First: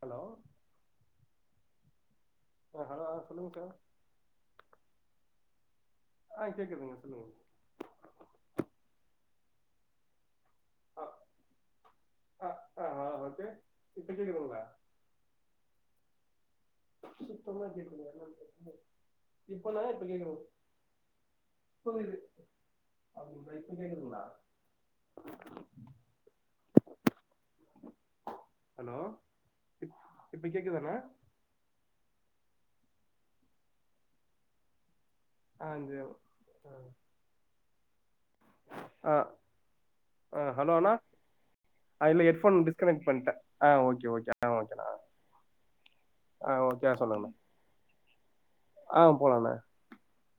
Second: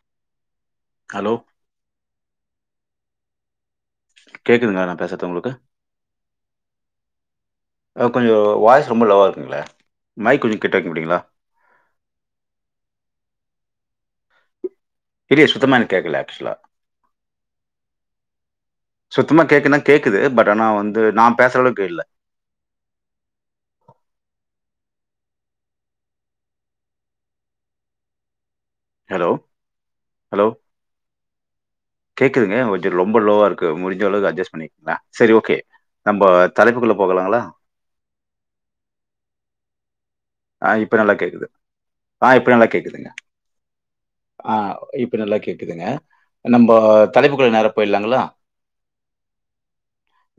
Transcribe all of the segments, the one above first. Hello hello அ hello சொல்லுங்க sir கேக்குதுங்ளா நா பேசற்து உங்ளுக்கு ஆ கேக்குதுங்க சொல்லுங்க அ கொஞ்சோ வாய்ஸ் ரொம்ப லோவா இருக்குங்ளே மைக் கொஞ்சோ கிட்ட வைக்க ஆ முடியுங்ளா ஆ ஆ ஆ ஓகே இப்ப கேக்குதுங்ளா இல்லையே சுத்தமா எனக் கேக்கல ஆக்சுவலா சுத்தமா கேக்கலயா [inaudible] சுத்தமா கேக்குனா கேக்குது பட் ஆனா வந்து நா பேசுற அளவுக்கு இல்ல அது பெட் நேம் என்னா ம் [inaudible] ஹலோ இப்ப கேக்குதாண்ணா கேக்குதுங்க கொஞ்சோ ரொம்பலோவா இருக்கு முடிஞ்ச அளவு அட்ஜஸ்ட் பண்ணி நா செரி ஓகே ஆ இந்த நம்ப தலைப்புக்குள்ள போகலாங்களா ஆ ஆ அ ஹலோ அண்ணா இப்ப நல்லா கேக்குது இல்ல ஆ இப்ப ஹெட்ஃபோன் நல்லா டிஸ்கனெக்ட் கேக்குதுங்க பண்ட்டே ஆ ஓகே ஓகே ஆ ஓகேண்ணா இப்ப நல்லா கேக்குதுங்க ஆ நம்போ ஓகே தலைப்புக்குள்ள நேரா போயிலாங்களா அ போலாண்ணா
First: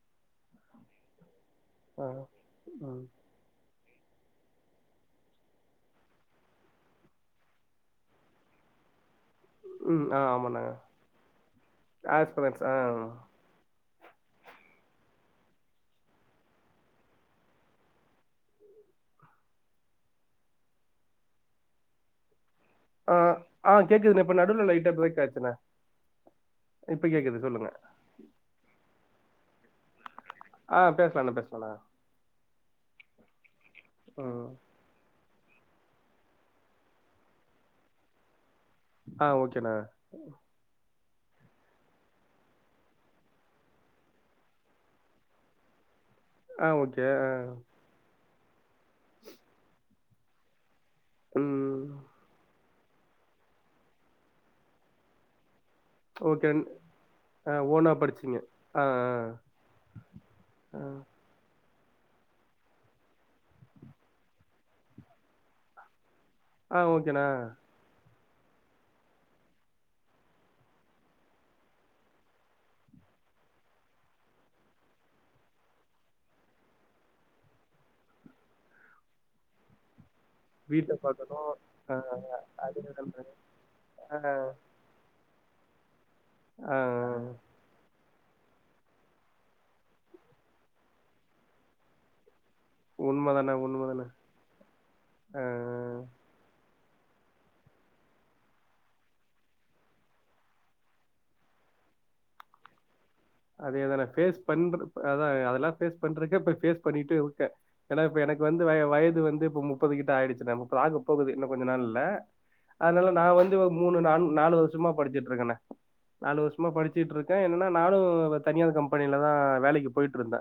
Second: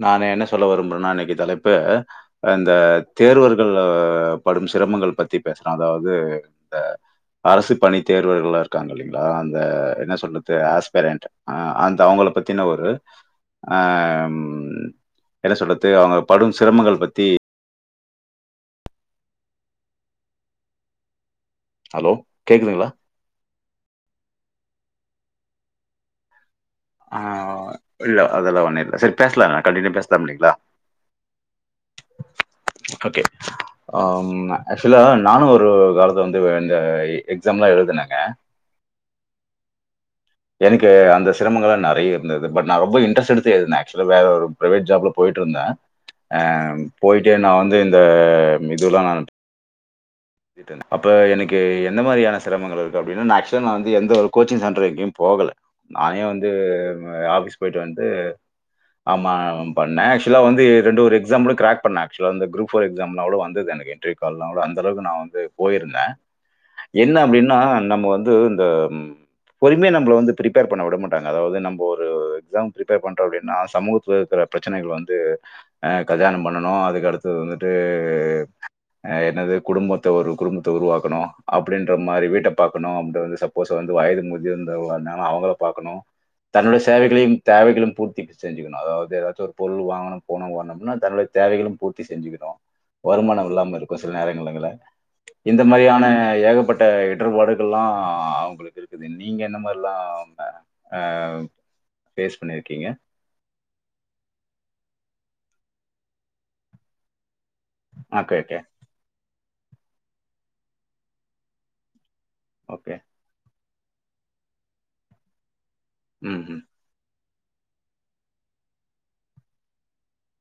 நானு என்ன சொல்ல விரும்பறன்னா இன்னைக்கு தலைப்பு ஆ இந்த ம் தேர்வரு ள்ள படும்ஸ் சிரமங்கள் பத்தி பேசுற அதாவது ஆ அரசு பணி தேர்வர்கள் காங்க இல்லைங்ளா அந்த ம் என்ன ஆ சொல்றது ஆமாண்ணா ஆஸ்பரண்ட் அ அந்த அவங்கள ஆஸ் பர் பத்தின ஆ ஒரு ஆம் என்ன சொல்றது அவங்க படும் சிரமங்கள் பத்தி ஹலோ கேக்குதுங்ளா ஆ ஆ கேக்குதுண இப்ப நவுல லைட்டா பிரேக் ஆயிச்சிணே ஆ இல்ல அதெல்லா ஒன்னு இல்ல செரி பேசலாக கண்டினியூ பேஸ் ஆ பேசலாண்ணா பேசலாண்ணா ஓகே ஆம் ம் அஸ் ஆக்சுவலா நானு ஒரு காலத்த வந்து இந்த எக்ஸாம்லா எழுதுனேங்க அ ஓகேணே எனக்கு அந்த சிரமங்கள்லா நெறைய இருந்தது பட் நா ரொம்ப இன்ட்ரெஸ்ட் எடுத்து எதுனே ஆக்சுவலா வேற ஒரு பிரைவேட் ஜாப் போயிட்டு இருந்தே ஆ ஓகே ஆ போயிட்டே நா வந்து இந்த இதுல்லா நா அப்ப எனக்கு ம் எந்த மாதிரியான சிரமங்கள அப்டின்னா நா ஆக்சுவலா வந்து எந்த ஒரு கோச்சிங் சென்டர் எங்கயு போகல நானே வந்து ஓகே ஆ ஆபிஸ் போயிட்டு ஓனா வந்து படிச்சீங்க ஆ ஆமா பண்ணே ஆக்சுவலா வந்து ஆ ஆ ரெண்டு ஒரு எக் ஸாம்ல கிராக் பண்ண ஆக்சுவலா அந்த குரூப் ஃபோர் எக்ஸாம்லா கூட வந்தது எனக்கு என் டீர்ட் கால்லா கூட அந்தளவுக்கு நா வந்து போயிருந்தே ஆ என்ன ஓகேண்ணா அப்டின்னா நம்ம வந்து இந்த பொறுமையா நம்மள வந்து பிரிப்பேர் பண்ண வுட மாட்டாங்க அதாவது நம்ப ஒரு எக்ஸாம் பிரிப்பேர் பண்றோ அப்டின்னா சமூத்துத்துல இருக்கிற பிரச்சனைகள் வந்து அ கல்யாணம் பண்ணனு அதுக்கு அடுத்தது வந்துட்டு அ என்னது குடும்பத்த ஒரு குடும்பத்த வீட்ட உருவாக்கணு பாக்கணு அப்டின்ற ஆ மாரி வீட்ட ஆ பாக்கணு அந்த சப்போஸ்சு வந்து வயது முதிர்ந் த வுன்னே அவங்கள பார்க்கணு ஆ தன்னுடைய சேவைகளையு தேவைகளும் பூர்த்தி செஞ்சுக்கணும் அதாவது ஏதாவது ஒரு வாங்கணும் போனம் வாங்கணம்னா தன்னோடைய தேவைகளும் பூர்த்தி செஞ்சிகனு வருமானம் உண்மதாண்ணா இல்லாம இருக்கு உண்மதாண்ணா சில நேரங்கங்கள்ள ஆ இந்த மாரியான ஏகப்பட்ட இடர்பாடுகள்லா அவுங்களுக்கு இருக்குது நீங்க என்ன மாரிலா ஆ பேஸ் பண்ணிருக்கீங்க அதேதான பேஸ் பண்ற அதா அதெல்லா பேஸ் பண்றதுக்கு இப்ப பேஸ் பண்ணிட்டு வுட்டே ஏன்னா இப்ப ஓகே எனக்கு ஓகே வந்து வய வயது வந்து இப்ப முப்பது கிட்ட ஆயிடுச்சு முப்மதாகப் போகுது இன்னும் கொஞ்ச நாள்ல ஓகே அதனால நா வந்து மூணு நா நாலு வருஷமா படிச்சுட்டு இருக்கணே நாலு ம் ம் வருஷமா படிச் சுட்டு இருக்கே என்னன்னா நானும் தனியார் கம்பெனிலதா வேலைக்கு போயிட்டு இருந்தே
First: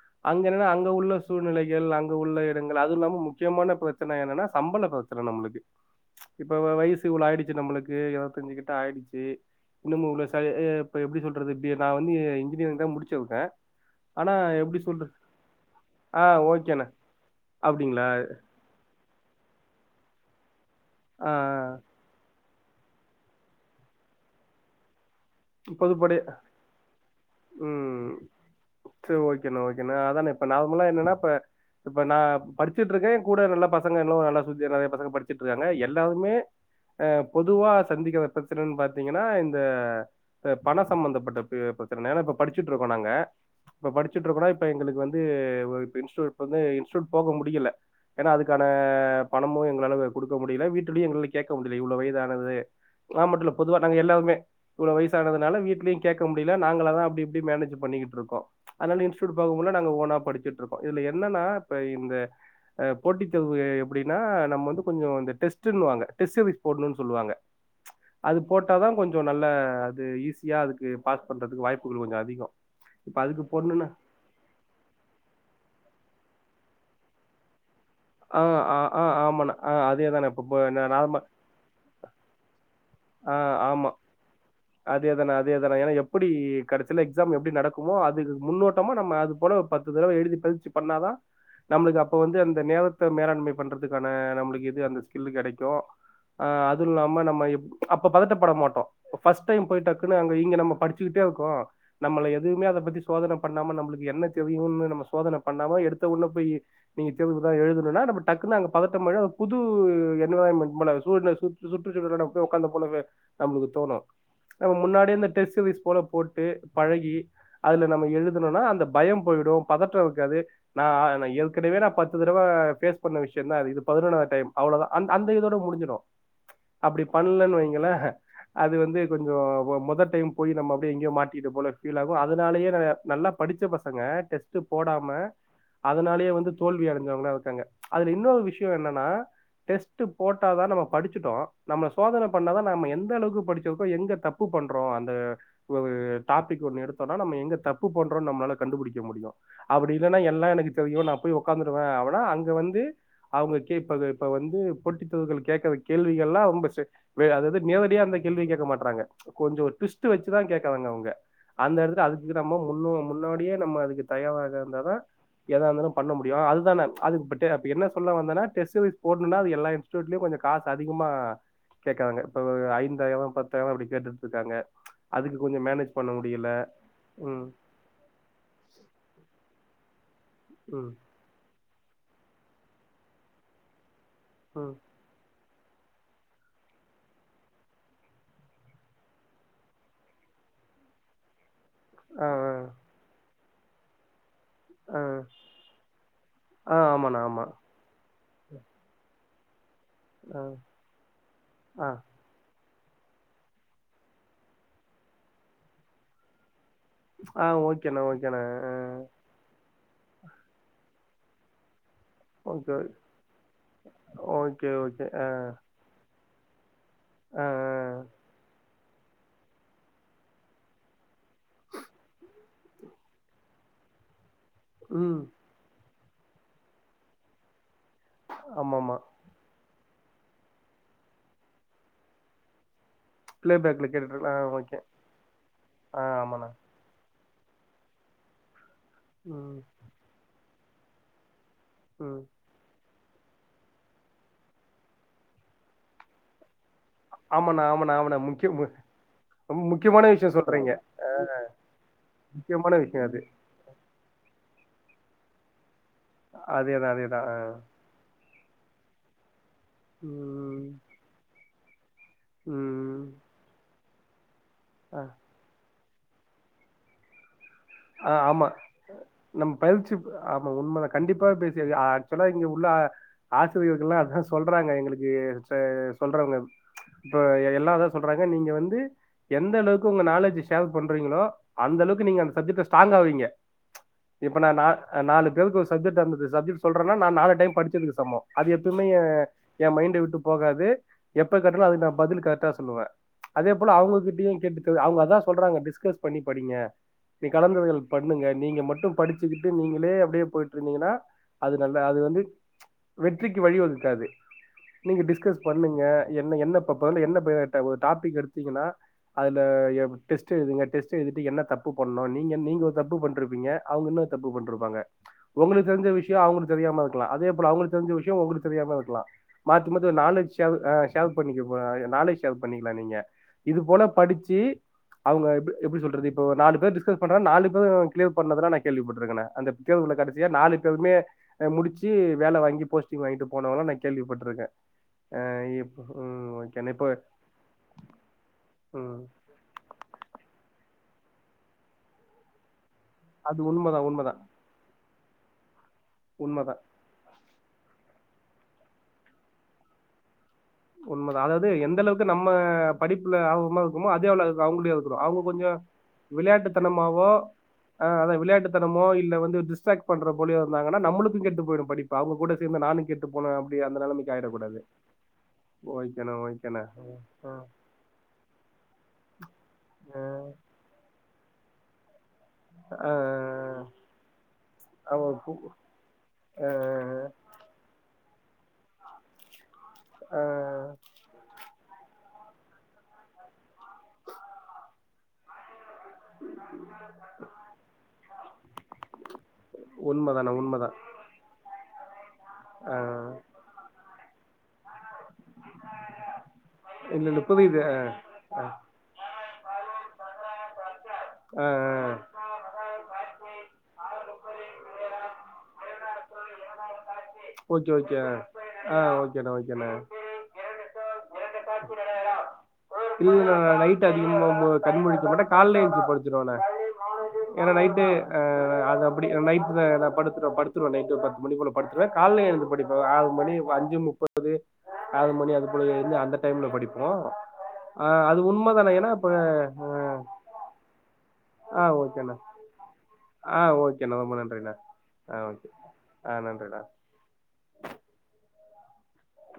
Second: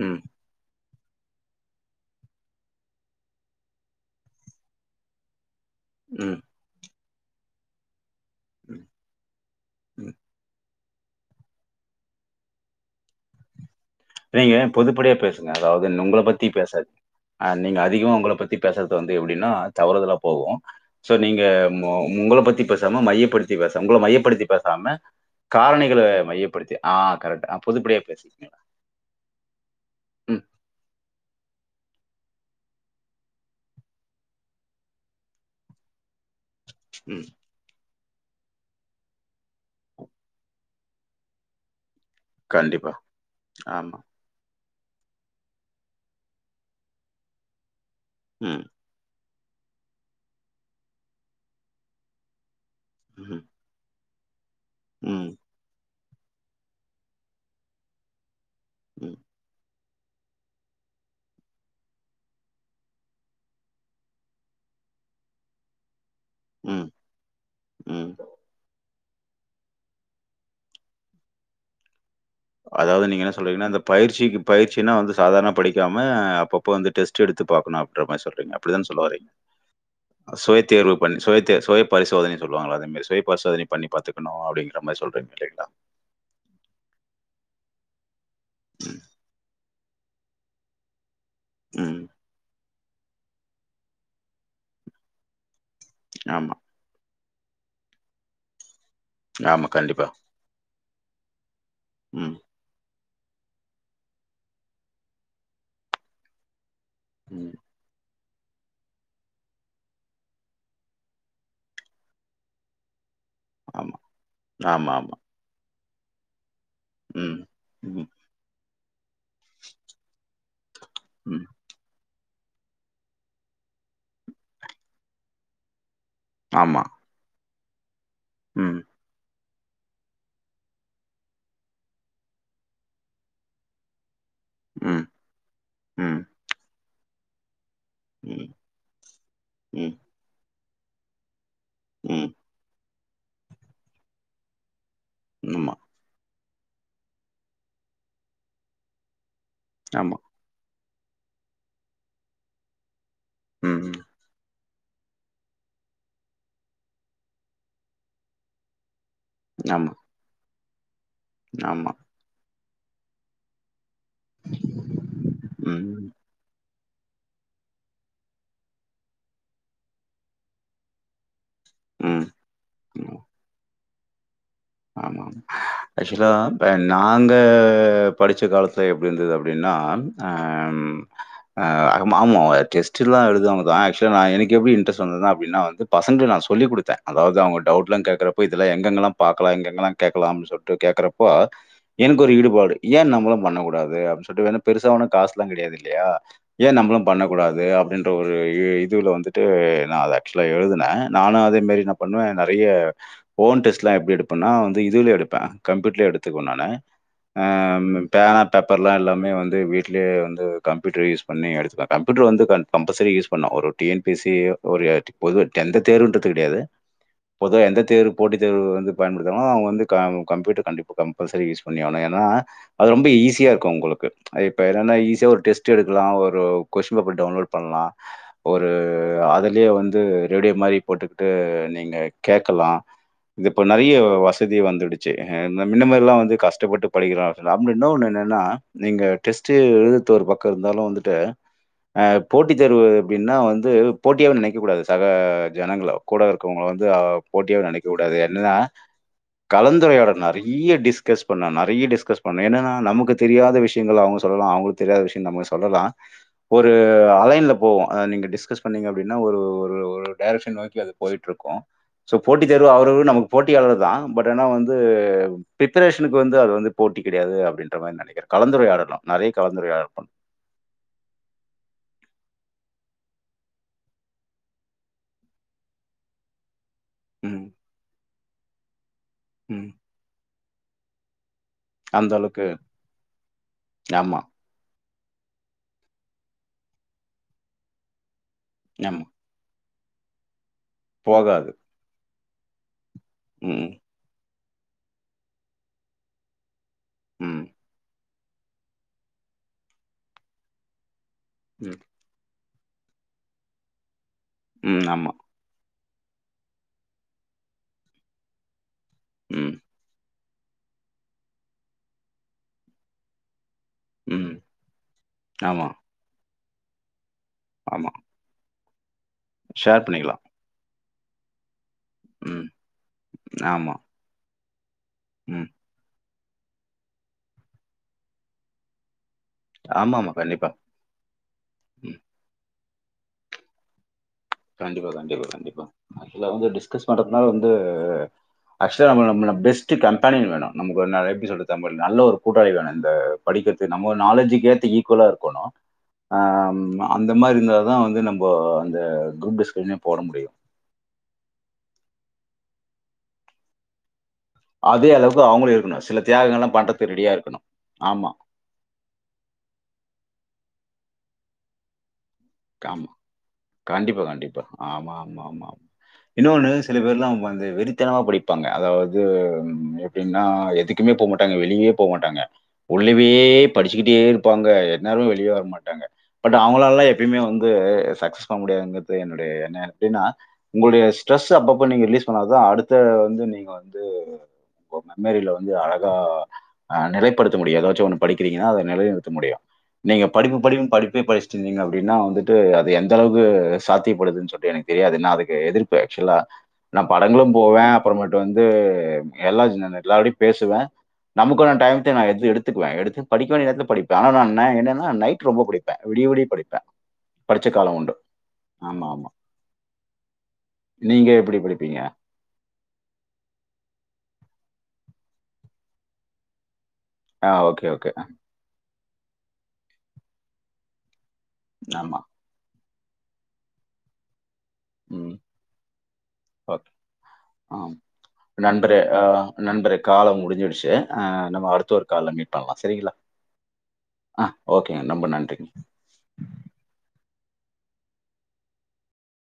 ம் அங்க என்னனா அங்க உள்ள சூழ்நிலைகள் அங்க உள்ள இடங்கள் அதுவு இல்லாம முக்கியமான பிரச்சன என்னனா சம்பள பிரச்சன நம்புளுக்கு ம் இப்ப வ வயசு இவ்ளோ ஆயிடுச்சு நம்பளுக்கு இர்வ தெஞ்சுக்கிட்ட ஆய்ச்சி இன்னு ம். மூவசயி இப்ப எப்டி சொல்றது இப்டி நா வந்து இன்ஜினியரிங் தா முடிச்சு வுட்ட நீங்க பொதுப்படியா பேசுங்க அதாவது உங்கள ஆ பத்தி ஓகேண்ணே பேசாதிங் ஆ நீங்க அப்படிங்களா அதிகமா உங்கள பத்தி பேசற்து வந்து எப்டினா தவறுதலா போகு சோ ஆ நீங்க மொ உங்கள பத்தி பேசாம மையப்படுத்தி பேச உங்கள மையப்படுத்தி பேசாம காரணிகள பொதுப்படை மையப்படுத்தி ஆ கரெட்டு ஆ பொதுப்படியா ம் பேசுங்க சரி ஓகேண்ணா ஓகேண்ணா அதான இப்ப நார்மலா என்னனா இப்ப இப்ப நா படிச்சிட்ருக்கே எ கூட நல்ல பசங்க இன்னு நல்லா சுத்தி நறைய பசங்க படிச்சுட்ருக்காங்க எல்லாருமே அ ம் பொதுவா சந்திக்கிற பிரச்சனன் பாத்தீங்கன்னா இந்த த பண சம்பந்தப்பட்ட பி பிரச்சனை ஏனா இப்ப படிச்சுட்ருக்கோ கண்டிப்பா நாங்க இப்ப ஆமா படிச் சுட்ருகோனா இப்ப எங்களுக்கு வந்து ஒ இன்ஸ் வந்து இன்ஷுட் போக முடிக்கல ஏனா ம் அதுக்கான பணமு எங்களால கொடுக்க முடியல வீட்டுலயு எங்களால கேக்க முடியல இவ்ளோ வயதானது நா ம் மட்டுல பொதுவா நாங்க எல்லாருமே இவ்ளோ ம் வயசானதுனால வீட்லயுக் கேக்க முடியல நாங்களாதா அப்டி இபடி மேனேஜு பண்ணிகிட்டருக்கோ அதனால ம் இன்ஷுட் பக்க போனா நாங்க ஓனா படிச்சுட்ருக்கோ இதுல என்னனா இப்ப இந்த போட்டித் தேர்வு எப்டினா நம்ம வந்து கொஞ்ச இந்த டெஸ்ட்டுன்னுவாங்க டேஸ்சேபிஸ் ம் போட்ணுன் சொல்லுவாங்க ம் அது போட்ட தா கொஞ்சோ நல்ல அது ஈஸியாக அதுக்கு பாஸ் பண்ணறதுக்கு வாய்ப்புகள் கொஞ்ச அதிகோ அதாவது நீங்க என்ன சொல்றீங்னா அந்த பயிற்சிக்கு பயிற்சினா வந்து சாதாரண படிக்காம அப்பப்ப வந்து டெஸ்ட் எடுத்து பாக்கணு ன்ற மாரி ஆ சொல்றீங்க ஆ அப்பிடித்தான ஆ சொல்லவறீங்க ஆமாண்ணா ஆ அதேதாண்ணா இப்ப சுய ப- நா- தேர்வு பண்ணி நார்ம சுயத் து சுய பரிசோதனை சொல்வாங்களா அதமேதி சுய பரிசோதனை பண்ணி பாத்துக்கணு அப்டிங்க அதே தாண அதே தாண ஏனா எப்படி கடைசில எக்ஸாம் எப்படி நடக்குமோ அதுக்கு முன்னோட்டமா ம் நம்ம அது போல பத்து தடவ எழுதி பதிச்சு பண்ணாதா ம் நம்ளுக்கு அப்ப வந்து அந்த நேரத் த மேலாண்மை பண்றதுக்கான நம்புளுக்கு இது அந்த ஸ்கில் கெடைக்கும் ஆமா அத் துல்லாம நம்ம இப் அப்ப பதட்டப்பட மாட்டோ இப்ப பஸ்ட் ஆமா, டைம் போய் கண்டிப்பா. டக்குன்னு அங் இப்ப இங்க நம்ம படிச்சுக்கிட்டே இருக்கோ நம்மள ம். எதுமே அத பத்தி சோதன பண்ணாம நம்புளுக்கு என்ன தெரியுன் நம்ம சோதன பண்ணாம எடுத்த உன்னே போய் நீங்க தேர்வு தா ம். எழுத னுன்னா நம்ம டக்னு அங்க பதட்டமாய்டோ புது என்விராய்மெண்ட் போல சூழ்நில சுட் சுட்டு சூழலொட போய் உக்காந்து போலவே நம்புளுக்கு ஆமா. தோணு நம்ம ஆமா, ஆமா. முன்னாடியே அந்த டெஸ்ட்டு வைஸ் போல போட்டு பழகி ம். அதுல நம்ம ம். எழுதுனொனா அந்த பயம் போயிடு பதற்ற இருக்காது நா நான் ம். ஏற்கனவே நா பத் ஒரு தடவ ஃபேஸ் பண்ண விஷயந்தா அது இது பதினொன்னாவது டைம் அவ்ளோதா அந் அந்த இதோட முடிஞ்சிடு ஆமா இப்டி பண்லன் வைங்கள அது ம். வந்து கொஞ்சொ மொ மொத டைம் போய் நம்ம அப்டியே எங்கேயோ மாட்டிகிட்ட போல ஃபீல் ஆகு அதனாலயே நா நல்லா படிச்ச பசங்க டெஸ் த்து ம். போடாம ம். அதனாலயே வந்து தோல்வி அடஞ்சவங்க இர்காங்க அதுல இன்னொரு ம். விஷ்யோ என்னனா ம். டெஸ்டு போட்டாதா நம்ம படிச்சுட்டோ நம்ம சோதன ம். பண்ணாதா நம்ம எந்த அளவுக்கு படிச்சிருக்கோ எங்க தப் ப்பு பண்றோ அந்த ஆமா, ஒரு டாபிக் வந்து எடுத்தொனா நம்ம எங்க தப்பு பண்றொ நம்ளால கண்டுபுடிக்க முடியு அப்டி ஆமா. இல்லனா எல்லா எனகு தெ தெரியு நா போய் உக்காந்துருவே அவனா அங்க வந்து அவுங்க ம். கேப்பது இப்ப வந்து போட்டித்தேர்வுகள்வ கேக்கற கேள்விகெல்லா ரொம்ப செ வெ அதாது நேரடியா அந்த கேள்வி கேக்க மாட்றாங்க கொஞ்சொ ஆமா, ட்விஸ்ட் வெச்சுதா கேக்குறாங்க அவுங்க அந்த ஆமா. எடத்துல அதுக்கு நம்ம முன்னோ முன்னாடியே நம்ம அதுக்கு தயாவாக இருந்தாதா எதா இருந்தாலு ம். பண்ண முடி யு அதுதான அது பிட்டே அப்டி என்ன சொல்ல வந்தனா டெஸ்டு போட்னுனா அது எல்லா இன்ஸ்டுட்ல்யு கொஞ்ச காசு அதிகமா கேக்கறாங்க இப்ப ஒரு ம். ஐந்தாயிரோ பத்தாய்ருவா இப்டி கேட்டுட்டுருக்காங்க ஆமா ஆக்சுவலா இப்ப நாங்க ம் படிச்ச காலத்துல எப்டி இருந்துது அப்டின்னா அ ம் ஆ அகம ஆமா டெஸ்டுல்லா எழுதுவாங்கதா ஆக்சுவலா நா எனக்கு எப்டி ம் இன்ரெஸ்ட் வந்தத்னா அப்டினா வந்து பசங்க நா சொல்லி குடுத்த அதாவ்து அவ்ங்க டவுட்லா கேக்கறப்ப இதுல எங்கெங்கெல்லா பாக் கலா எங்கெங்கலா கேக்கலாம்னு சொல்ட்டு கேக்குறப்போ எனக் ஆ ஒரு ஆ ஈடுபாடு ஏ நம்ளு பண்ணக்கூடாது அப்டி சொல்டு ஏனா பெருசா ஆ ஒன்னு காஸ்லா கெடயாது இல்லயா ஏ ஆ நம்மளு ஆமாண்ணா ஆமா பண்ணக்கூடாது அப்டின்ற ஒரு இ இதுவுல வந்து ட்டு நா அத ஆ ஆக்சுவலா எழுதுன நானு அதே மாரி ஆ இன்னா பண்ணுவே நெறய ஓன் டெஸ்ட்லா எப்டி எடு இப்ப நா வந்து இதுவுல எடுப்பே கம்ப்யூட்ல எடுத்துக்குவே நானு அ ஆ ஓகேண்ணா ஓகேண்ணா பேனா பேப்பர்லா எல்லாமே வந்து வீட்லியே வந்து கம்ப்யூட்டர் யூஸ் பண்ணி எடுத்துப்ப கம்ப்யூட்டர் வந்து க ஓகே கம்பல்சரி யூஸ் பண்ணு ஒரு டி என் பி எஸ் சியோ ஓகே ஒரு ஓகே ஆ பொது எந்த தேர்வுன்றத் கிடயாது ஆ பொதுவா எந்த தேர்வு போட்டி தேர்வு வந்து பயன்படுத்தினா அவுங்க வந்து க கம்ப்யூட்டர் கண்டிப்பா கம்பல்சரி யூஸ் பண்ணியாவ்னு ஏனா அது ரொம்ப ஈஸியா இருக்கு உங்களுக்கு இப்ப எதன்னா ம் ஈஸியா ஒரு டெஸ்ட் எடுக்கலா ஒரு கொஸ்ஷின் பேப்பர் டவுன்லோட் பண்லா ஒரு ஆமாமா அதுலயே வந்து ரேடியோ மாரி போட்டுக்கிட்டு நீங்க கேக்கலா பிளே இப்ப பேக்ல நறய கேட்டுட்டு ஆ வசதி ஓகே வந்துடுச்சு அ ஆ மின்னமாரில்லா வந்து ஆமாண்ணா கஷ்டப்பட்டு படிக்கிறோ [unintelligible] அப்டி இன்னு ஒண்ணு என்னன்னா நீங்க டெஸ்ட்டு ம் எழுதுத்தொரு பக்கோ இருந்தாலு வந்துட்டு அ ம் போட்டி தேர்வு அப்டின்னா வந்து போட்டியா நினைக்க கூடாது சக ஜனங்கள கூட இருக்கவங்கள வந்து அ ஆமாண்ணா போட்டியாவே நெனைக்க ஆமாண்ணா கூடாது ஆமாண்ணா முக்கிய என்னன்னா மு- முக்கியமான கலந்துரையாடல் விஷயம் சொல்றீங்க நறிய டிஸ்கஸ் அஹ், பண்ண நறிய டிஸ்கஸ் பண்ண என்னன்னா முக்கியமான விஷயம் நமக்கு அது தெரியாத விஷ்யங்கள் அவுங்க சொல்லலா அவ்ங்ளுக்கு தெரியாத விஷ்யங்க நம்ம சொல்லலா ஒரு அதேதான் அதேதான் அஹ், அலைன்ல போவோ அத நீங்க டிஸ்கஸ் பண்ணீங்க அப்டின்னா ஒரு ஒரு ஒரு டேரக்ஷன் உம், நோக்கி அது போயிட்டுருக்கோ சோ போட்டி தேர்வு அவுரு உம், நமக்கு போட்டியாளர் தா பட் ஏனா வந்து அஹ், பிப்ரேஷனுக்கு வந்து அது வந்து போட்டி கிடயாது அப்டின்ற மாரி அஹ், நெனைக்கிற ஆமா கலந்துரையாடனு நறிய நம்ம கலந்துரையாடல் பயிற்சி பண் ஆமா உண்மதா கண்டிப்பா பேசி அதே ஆக்சுவலா இங்க உள்ள ஆசிரியர்கள்லா அதா சொல்றாங்க எங்ளுக்கு ச சொல்றவங்க இப்ப ம். எல்லா அதா சொல்றாங்க நீங்க வந்து எந்த ம். அளவுக்கு உங்க நாலேஜ் ஷேர் பண்றீங்களோ அந்தளவுக்கு நீங்க அந்த சப்ஜெக்ட்ல ஸ்ட்ராங் ஆவீங்க ஆமா, இ இப்ப நா நாலு பேருக்கு ஒரு சப்ஜெட்டு அந்அந்த சப்ஜெக்ட் சொல்றனா நா நாலு டைம் படிச்சதுக்கு சமோ அது எப்பமே எ ஆமா. எ மைண்ட விட்டு போகாது எப்ப போகாது. கேட்டாலு அதுக் நா பதிலு கரெக்டா சொல்லுவே அதே போல ம். அவுங்ககிட்டயு கேட்டு தெ அவுங்க அதா சொல்றாங்க டிஸ்கஸ் பண்ணி படிங்க ம். கலந்துரைகள் பண்ணுங்க நீங்க மட்டு படிச்சுக்கிட்டு நீங்களே அப்டியே போய்ட்ருந்தீங்கன்னா அது நல்ல ம். அது வந்து வெற்றிக்கு வழி வகுக்காது ம். நீங்க ஆமா. டிஸ்கஸ் பண்ணுங்க என்ன என்ன இப்ப இப்ப வந்து என்ன இப்ப ஒரு டாபிக் எடுத்தீங்கின்னா அதுல ம். எப்பிடி டெஸ்ட் எழுதுங்க டெஸ்ட் எழுதிட்டு என்ன தப்பு பண்ணு நீங்க நீங்க ஒரு தப்பு பண்ட்ருப்பீங்க அவுங்க இன்னோர் தப்பு ம். பண்ட்ருப்பாங்க உங்களுக்கு ஆமா, தெரிஞ்ச விஷியோ அவுங்களுக்கு தெரியாம இருக்கலா அதே போல அவுங்களுக்கு ஆமா. தெரிஞ்ச விஷ்யோ உங்களுக் தெரியாம இருக்கலா மாத்தி ஷேர் மாத்தி ஒரு பண்ணிக்கலாம். நாலேஜ் ஷேர் அ ஷேர் பண்ணிக்க [unintelligible] நாலேஜ் சேர் ம். பண்ணிக்கிலா நீங்க இது ஆமா. போல படிச்சு அவுங்க ம். எப் எப்டி சொல்றது இப் இப்ப நாலு பேர் டிஸ்கஸ் பண்றனா நாலு பேரும் கிளியர் பண்றதுல நான் கேள்விப்பட்டட்டுருக்கேன் அந்த தேர்வுல ஆமாமா. கடைசியா கண்டிப்பா. நாலு பேருமே முடிச்சு ம். வேலை வாங்கி போஸ்டிங் வாங்கிட்டு போனவலாம் நான் கேள்விப்பட்டுருக்கேன் கண்டிப்பா கண்டிப்பா கண்டிப்பா ஆ வந்து ஓகேண்ணா டிஸ்கஸ் இப்போ பண்றதுனால வந்து ஆக்சுவலா ம் நம்ம நம்ம பெஸ்ட் கம்பானியன் வேணும் நம்ம எப்படி சொல்றது நல்ல ஒரு கூட்டாளி வேணும் இந்த அது படிக்கிறது உண்மைதான் நம்ம உண்மைதான் நாலேஜுக்கு ஏற்ற ஈக்குவலா இருக்கணும் உண்மைதான் ஆமா அந்த மாதிரி இருந்தால் தான் வந்து நம்ப அந்த குரூப் டிஸ்கஷனே போட முடியும் உண்மை தான் அதாவது எந்த அளவுக்கு நம்ம படிப்புல ஆர்வமா இருக்கமோ அதே அளவு அவங்கள்டயே அதே இருக்கட்டும் அளவுக்கு அவங்க அவங்களும் கொஞ்சம் இருக்கணும் சில தியாகங்கள்லாம் பண்ணுறதுக்கு விளையாட்டுத்தனமாவோ ரெடியாக இருக்கணும் ஆமாம் அதான் விளையாட்டு மோ இல்ல வந்து டிஸ்டக்ட் பண்ற போலியோ இருந்தாங்கான நம்மளுக்கும் கெட்டு போய்டும் படிப்பு அவங்க கூட இந்த நானும் கெட்டு போனேன் அப்படி அந்த நிலைமைக்கு ஆயிடக்கூடாது ஆமா ஆமா ஆமா உங்க இன்னொன்னு சில பேர்லாம் வந்து வெறித்தனமா படிப்பாங்க அதாவது எப்படின்னா எதுக்கு மே போக மாட்டாங்க வெளியே போக மாட்டாங்க ஆ உள்ளவே படிச்சுக்கிட்டே இருப்பாங்க ஆமா எந்நேரமும் வெளியே பு வர மாட்டாங்க பட் ஆ அவங்கலெல்லாம் வந்து சக்சஸ் பண்ண முடியாதுங்கிறது என்னுடைய என்ன அப்படின்னா ஆ உங்களுடைய ஸ்ட்ரெஸ் அப்பப்ப நீங்க ரிலீஸ் பண்ணா தான் அடுத்த வந்து நீங்க வந்து மாரில வந்து அழகா அ நிலைப்படுத்த முடியும் ஏதாச்சும் ஒண்ணு படிக்கிறீங்கன்னா அதை நிலைநிறுத்த முடியும் நீங்க உண்மதாண்ணா படிப்பு படிப்பு உண்மதா படிப்பே படிச்சட்டு இருந்தீங்க அப்படின்னா வந்துட்டு அது எந்த அளவுக்கு சாத்தியப்படுதுன்னு சொல்லிட்டு எனக்கு தெரியாது என்ன அதுக்கு எதிர்ப்பு ஆக்சுவலா நான் இல்ல இல்ல படங்களும் புரியுது போவேன் அப்புறம் மட்டும் வந்து எல்லா எல்லாருடயும் பேசுவேன் ஆ நமக்கான டைத்தையும் நான் எது எடுத்து எடுத்து படிக்க வேண்டிய நேரத்தில படிப்பேன் ஆனா என்னன்னா நைட் ரொம்ப படிப்பேன் விடிய விடிய படிச்ச ஓகே காலம் உண்டு. ஓகே ஆ ஆமா, ஆமா. ஓகேண்ணா ஓகேண்ணா நீங்க எப்படி பார்க்க படிப்பீங்க? கூடாது ஏன்னா இல்ல நைட் அதிகமா கண்ணு முழிக்க மாட்டேன் காலைல எழுந்திருச்சு படுச்சிருவேன் நானு ஆ ஏன்னா ஓகே, நைட்டு ஓகே. அது அப்படி நைட்ல படுத்து படுத்துருவேன் நைட்டு மணி போல படுத்துருவேன் ஆமா. காலைல எழுந்து படிப்பேன் ஆறு மணி அஞ்சு முப்பது து ஆறு ம். மணி அதுபோல எழுந்து அந்த டைம்ல ஓகே படிப்போம் ம் ஆஹ் அது உண்மைதானே நன்றி ஏன்னா இப்ப நன்றி காலம் முடிஞ்சிடுச்சு அ நாம ஆஹ் அடுத்த ஒரு காலுல ஓகேண்ணா மீட் பண்ணலாம் செரிங்களா ஆஹ் ஓகேண்ணா ஓகேங்க ரொம்ப நன்றிங்க ஆ நன்றிண்ணா